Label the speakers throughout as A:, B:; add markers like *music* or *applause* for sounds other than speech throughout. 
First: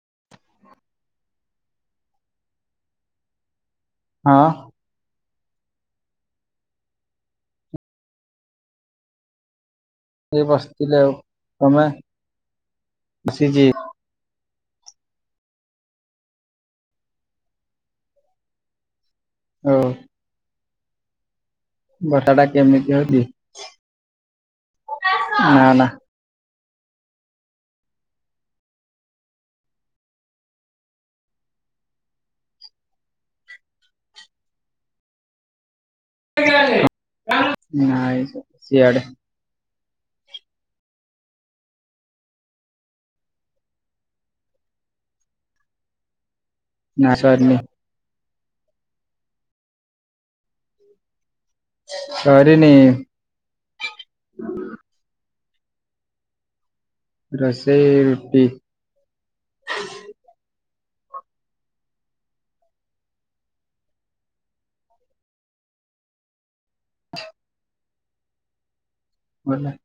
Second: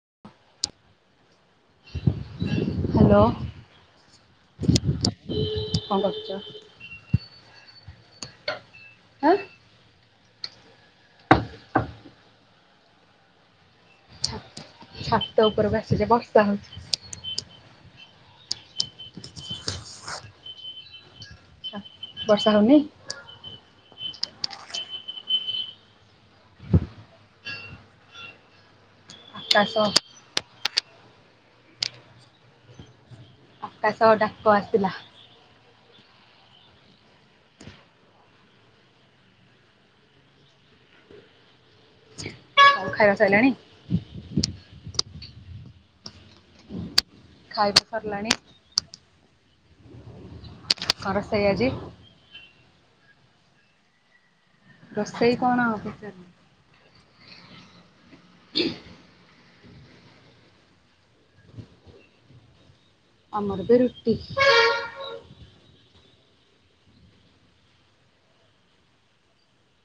A: *inaudible*
B: *unintelligible* Hello.
A: ହଁ।
B: କଁ କରୁଚ *unintelligible* ହେଁ
A: ଏଇ ବସିଥିଲେ ଆଉ ତମେ ବସିଚି।
B: ଛାତ ଉପରେ ବାମସିଲେ ବର୍ଷା ହଉଚି।
A: ହଉ। ବର୍ଷା ଟା କେମିତି ହଉଚି। ଖାଇବ ଆସ ନା ନା।
B: ଆକାଶ। *unintelligible* ଆକାଶ ଡାକ ଆସିଲା।
A: ସିଆଡେ *unintelligible* ନାଇ ସିଆଡେ।
B: ଆଉ ଖାଇବା ସଇଲାଣି?
A: ନା ସରିନି
B: ଖାଇବା ସରିଲାଣି। *unintelligible*
A: ସରିନି।
B: ରୋଷେଇ କଣ ପଚାରିଲି।
A: ରୋଷେଇ ରୁଟି
B: *inaudible*
A: *inaudible*
B: ଆମର ବି ରୁଟି।
A: *inaudible* ଭଲ।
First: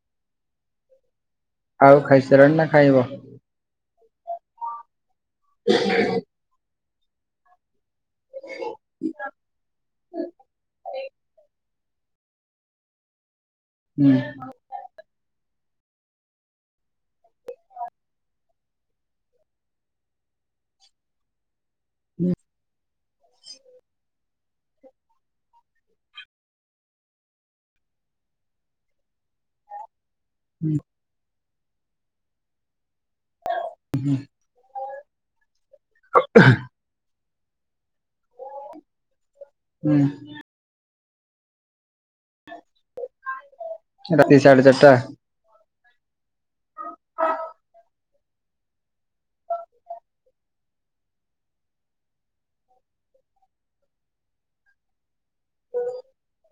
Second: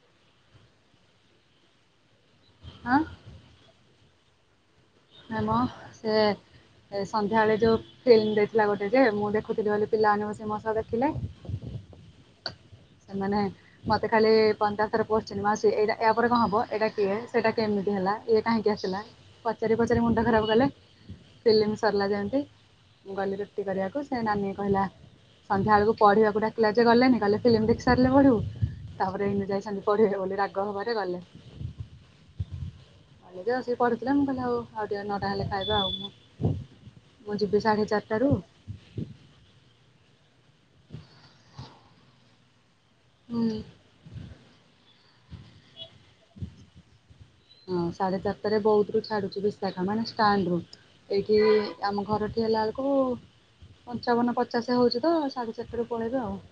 A: ଆଉ ଖାଇସାଇଲଣି ନା
B: ଆଁ
A: ଖାଇବ?
B: ନାଇଁ ମ ସେ ଏଁ ସନ୍ଧ୍ୟାବେଳେ ଯୋଉ ଫିଲ୍ମି ଦେଇଥିଲା ଗୋଟେ ଯେ ମୁଁ ଦେଖୁଥିଲି ବୋଲି ପିଲାମାନେ ବସି ମୋ ସହ ଦେଖିଲେ। ସେମାନେ ମତେ
A: ହୁଁ
B: ଖାଲି ପନ୍ଦରଥର ପୋସଛନ୍ତି ମାଉସୀ ଏଇଡ଼ା ୟା ପରେ କଁ ହବ ଏଇଡ଼ା କିଏ ସେଟା କେମିତି ହେଲା ଇଏ କାହିଁକି ଆସିଲା ପଚାରି ପଚା ଚାରି ମୁଣ୍ଡ ଖରାପ କଲେ ଫିଲ୍ମି ସରିଲା
A: ହୁଁ
B: ଯେମତି ମୁଁ ଗଲି ରୁଟି କରିବାକୁ ସେ ନାନୀ କହିଲା। ସନ୍ଧ୍ୟାଆଳୁକୁ ପଢିବାକୁ ଡାକିଲା ଯେ ଗଲେନି କହିଲେ ଫିଲ୍ମି ଦେଖି ସାରିଲେ ପଢିବୁ ତାପରେ ଏଇନୁ ଯାଇଛନ୍ତି ପ ଢିବେ ବୋଲି ରାଗ
A: ହୁଁ
B: ହବାରେ ଗଲେ। *unintelligible* ଆସିକି ପଢୁଥିଲେ ମୁଁ କହିଲି ଆଉ ଆଉ ଟିକେ ନଅଟା ହେଲେ ଖାଇବା ଆଉ ମୁଁ ମୁଁ ଯିବି ସାଢ଼େ ଚାର୍
A: ହୁଁ।
B: ହୁଁ
A: ରାତି ସାଢେ ଚାରିଟା।
B: *inaudible* ହଁ ସାଢ଼େ ଚାରଟାରେ ବୌଦ୍ଧରୁ ଛାଡୁଚି ବିଶାଖା ମାନେ ଷ୍ଟାଣ୍ଡରୁ ଏଇଠି ଆମ ଘରଠୀ ହେଲା ତାଙ୍କୁ ପଞ୍ଚାବନ ପଚାଶେ ହୋଉଚି ତ ସାଢ଼େ ଚାରିଟାରୁ ପଳେଇବେ ଆଉ। *inaudible*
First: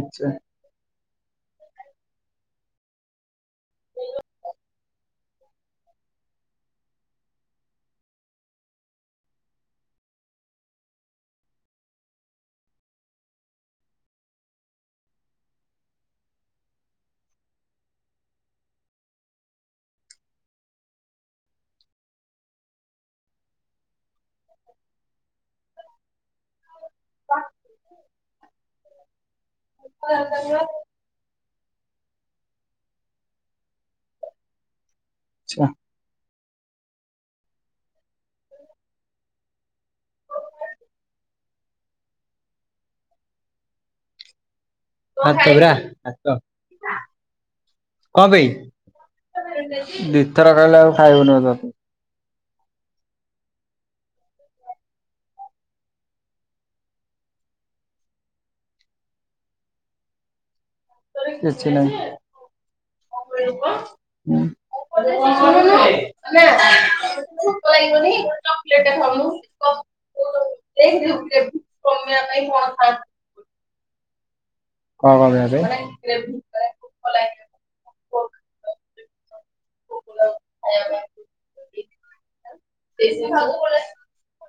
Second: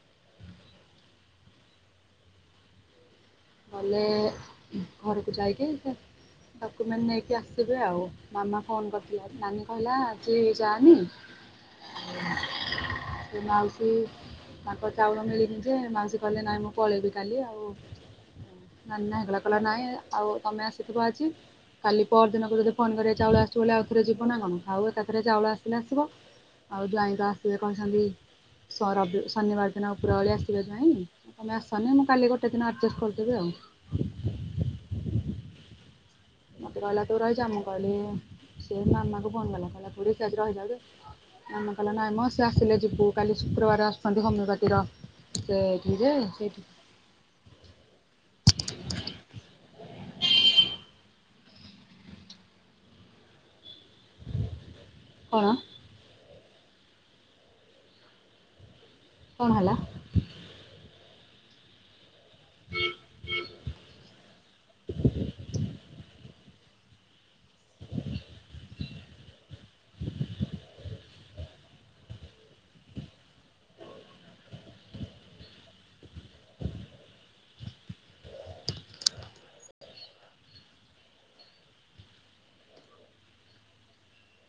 A: ଆଚ୍ଛା।
B: ଗଲେ ଘରକୁ ଯାଇକି ସେ ଡକୁମେନ୍ ନେଇକି ଆସିବେ ଆଉ ମାମା ଫୋନ୍ କରିଥିଲା ନାନୀ କହିଲା ଆଜି ଯାନି ସେ ମାଉସୀ ତାଙ୍କ ଚାଉଳ ମିଳିନି ଯେ ମାଉସୀ କହିଲେ ନାଇଁ ମୁଁ ପଳେଇବି କାଲି ଆଉ। ନାନୀ ନାହିଁ କଲା କହିଲା ନାଇଁ ଆଉ ତମେ ଆସିଥିବ ଆଜି କାଲି ପର ଦିନକୁ ଯଦି ଫୋନ୍ କରିବେ ଚାଉଳ ଆସିଚି ବୋଲି ଆଉ ଥରେ ଯିବ ନା କଣ ଥାଉ ଏକାଥରେ ଚାଉଳ ଆସିଲେ ଆସିବ। ଆଉ ଜ୍ୟାଇଁ ତ ଆସିବେ କହିଛନ୍ତି ସ ରବି ଶନିବାର ଦିନ ଉପ୍ରଓଳି ଆସିବେ ଜ୍ୟାଇଁ। ତମେ ଆସନି ମୁଁ କାଲି ଗୋଟେ ଦିନ ଆର୍ଜେଷ୍ଟେ କରିଦେବି ଆଉ।
A: *unintelligible*
B: ମତେ କହିଲା ତୁ ରହିଯା ମୁଁ କହିଲି ସିଏ ମାମାକୁ ଫୋନ୍ କଲା କହିଲା ଖୁଡି ସିଏ ଆଜି ରହିଯାଉଯେ ମାମା କହିଲା ନାଇଁ ମ ସିଏ ଆସିଲେ ଯିବୁ କାଲି ଶୁକ୍ରବାରେ ଆସୁଛନ୍ତି ହୋମୀଓ ପା
A: *unintelligible* କଁ ପେଇଁ। ଦିଥର ଖାଇଲେ ଆଉ ଖାଇ ହୋଉନି। *unintelligible*
B: କଣ? କଣ ହେଲା?
A: କିଛି ନାଇଁ। *unintelligible* ଚି ଭୋକୋ ଲାଗିବନି ଗୋଟେ ଚକ୍ଲେଟ୍ ଟେ ଖାଉନୁ *unintelligible* *unintelligible* *unintelligible*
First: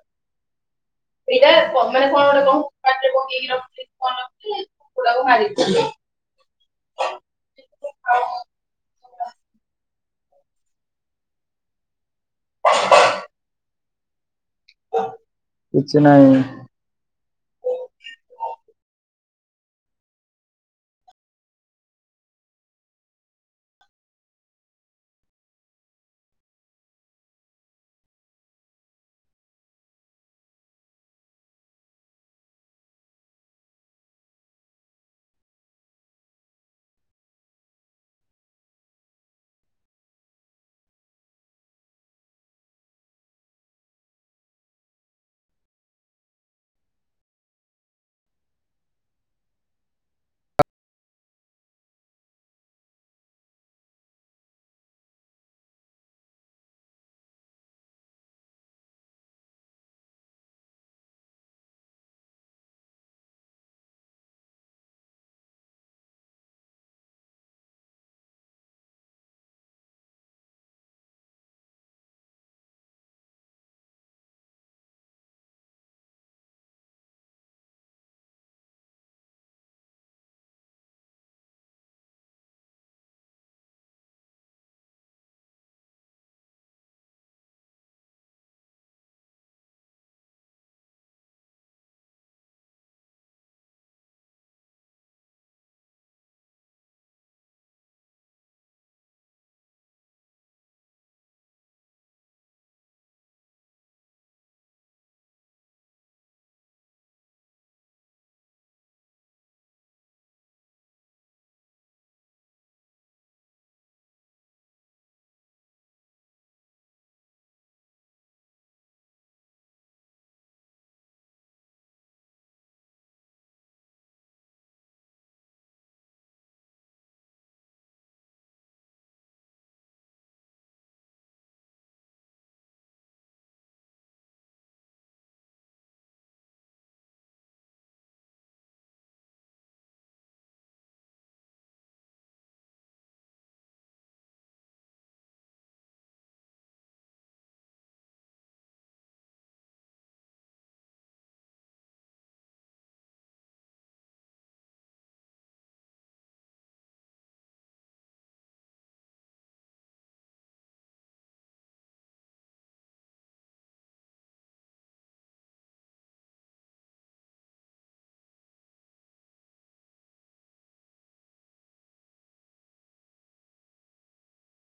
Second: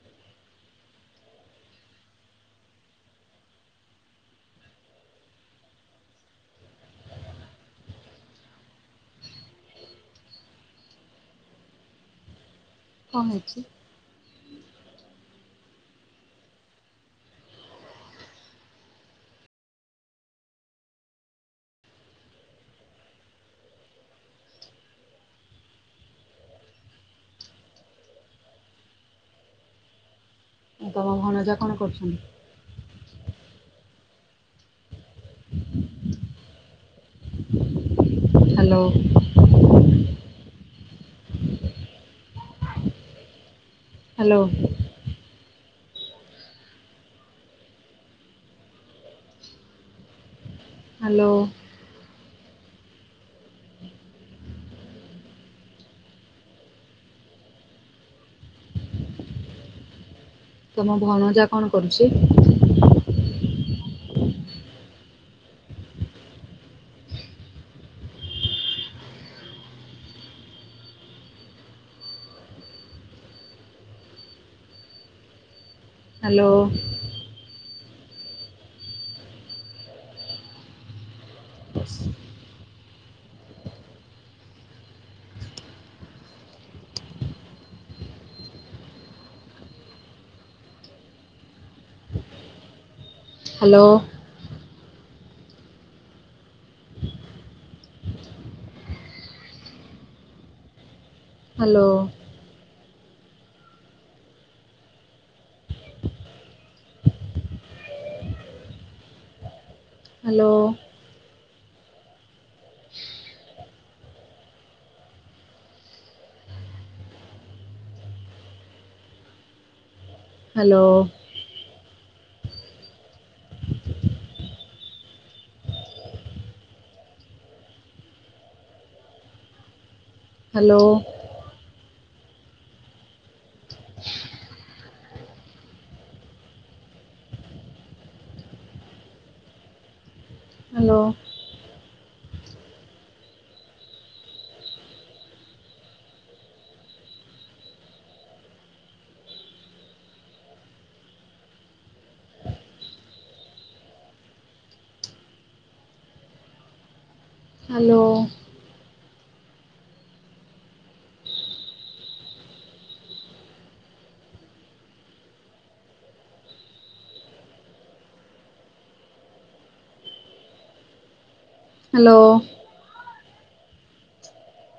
A: ଏଇଟା କ ମାନେ କଣ ଗୋଟେ କହୁନ *unintelligible* କୁକୁଡାକୁ ମାରି
B: କଣ ହେଇଛି?
A: କିଛି ନାଇ।
B: ତମ ଭଣଯା କଣ କରୁଛନ୍ତି? ହ୍ୟାଲୋ। ହ୍ୟାଲୋ। ହ୍ୟାଲୋ। ତମ ଭଣଯା କଣ କରୁଛି? Hello. Hello. Hello. Hello. Hello. Hello hello hello. Hello.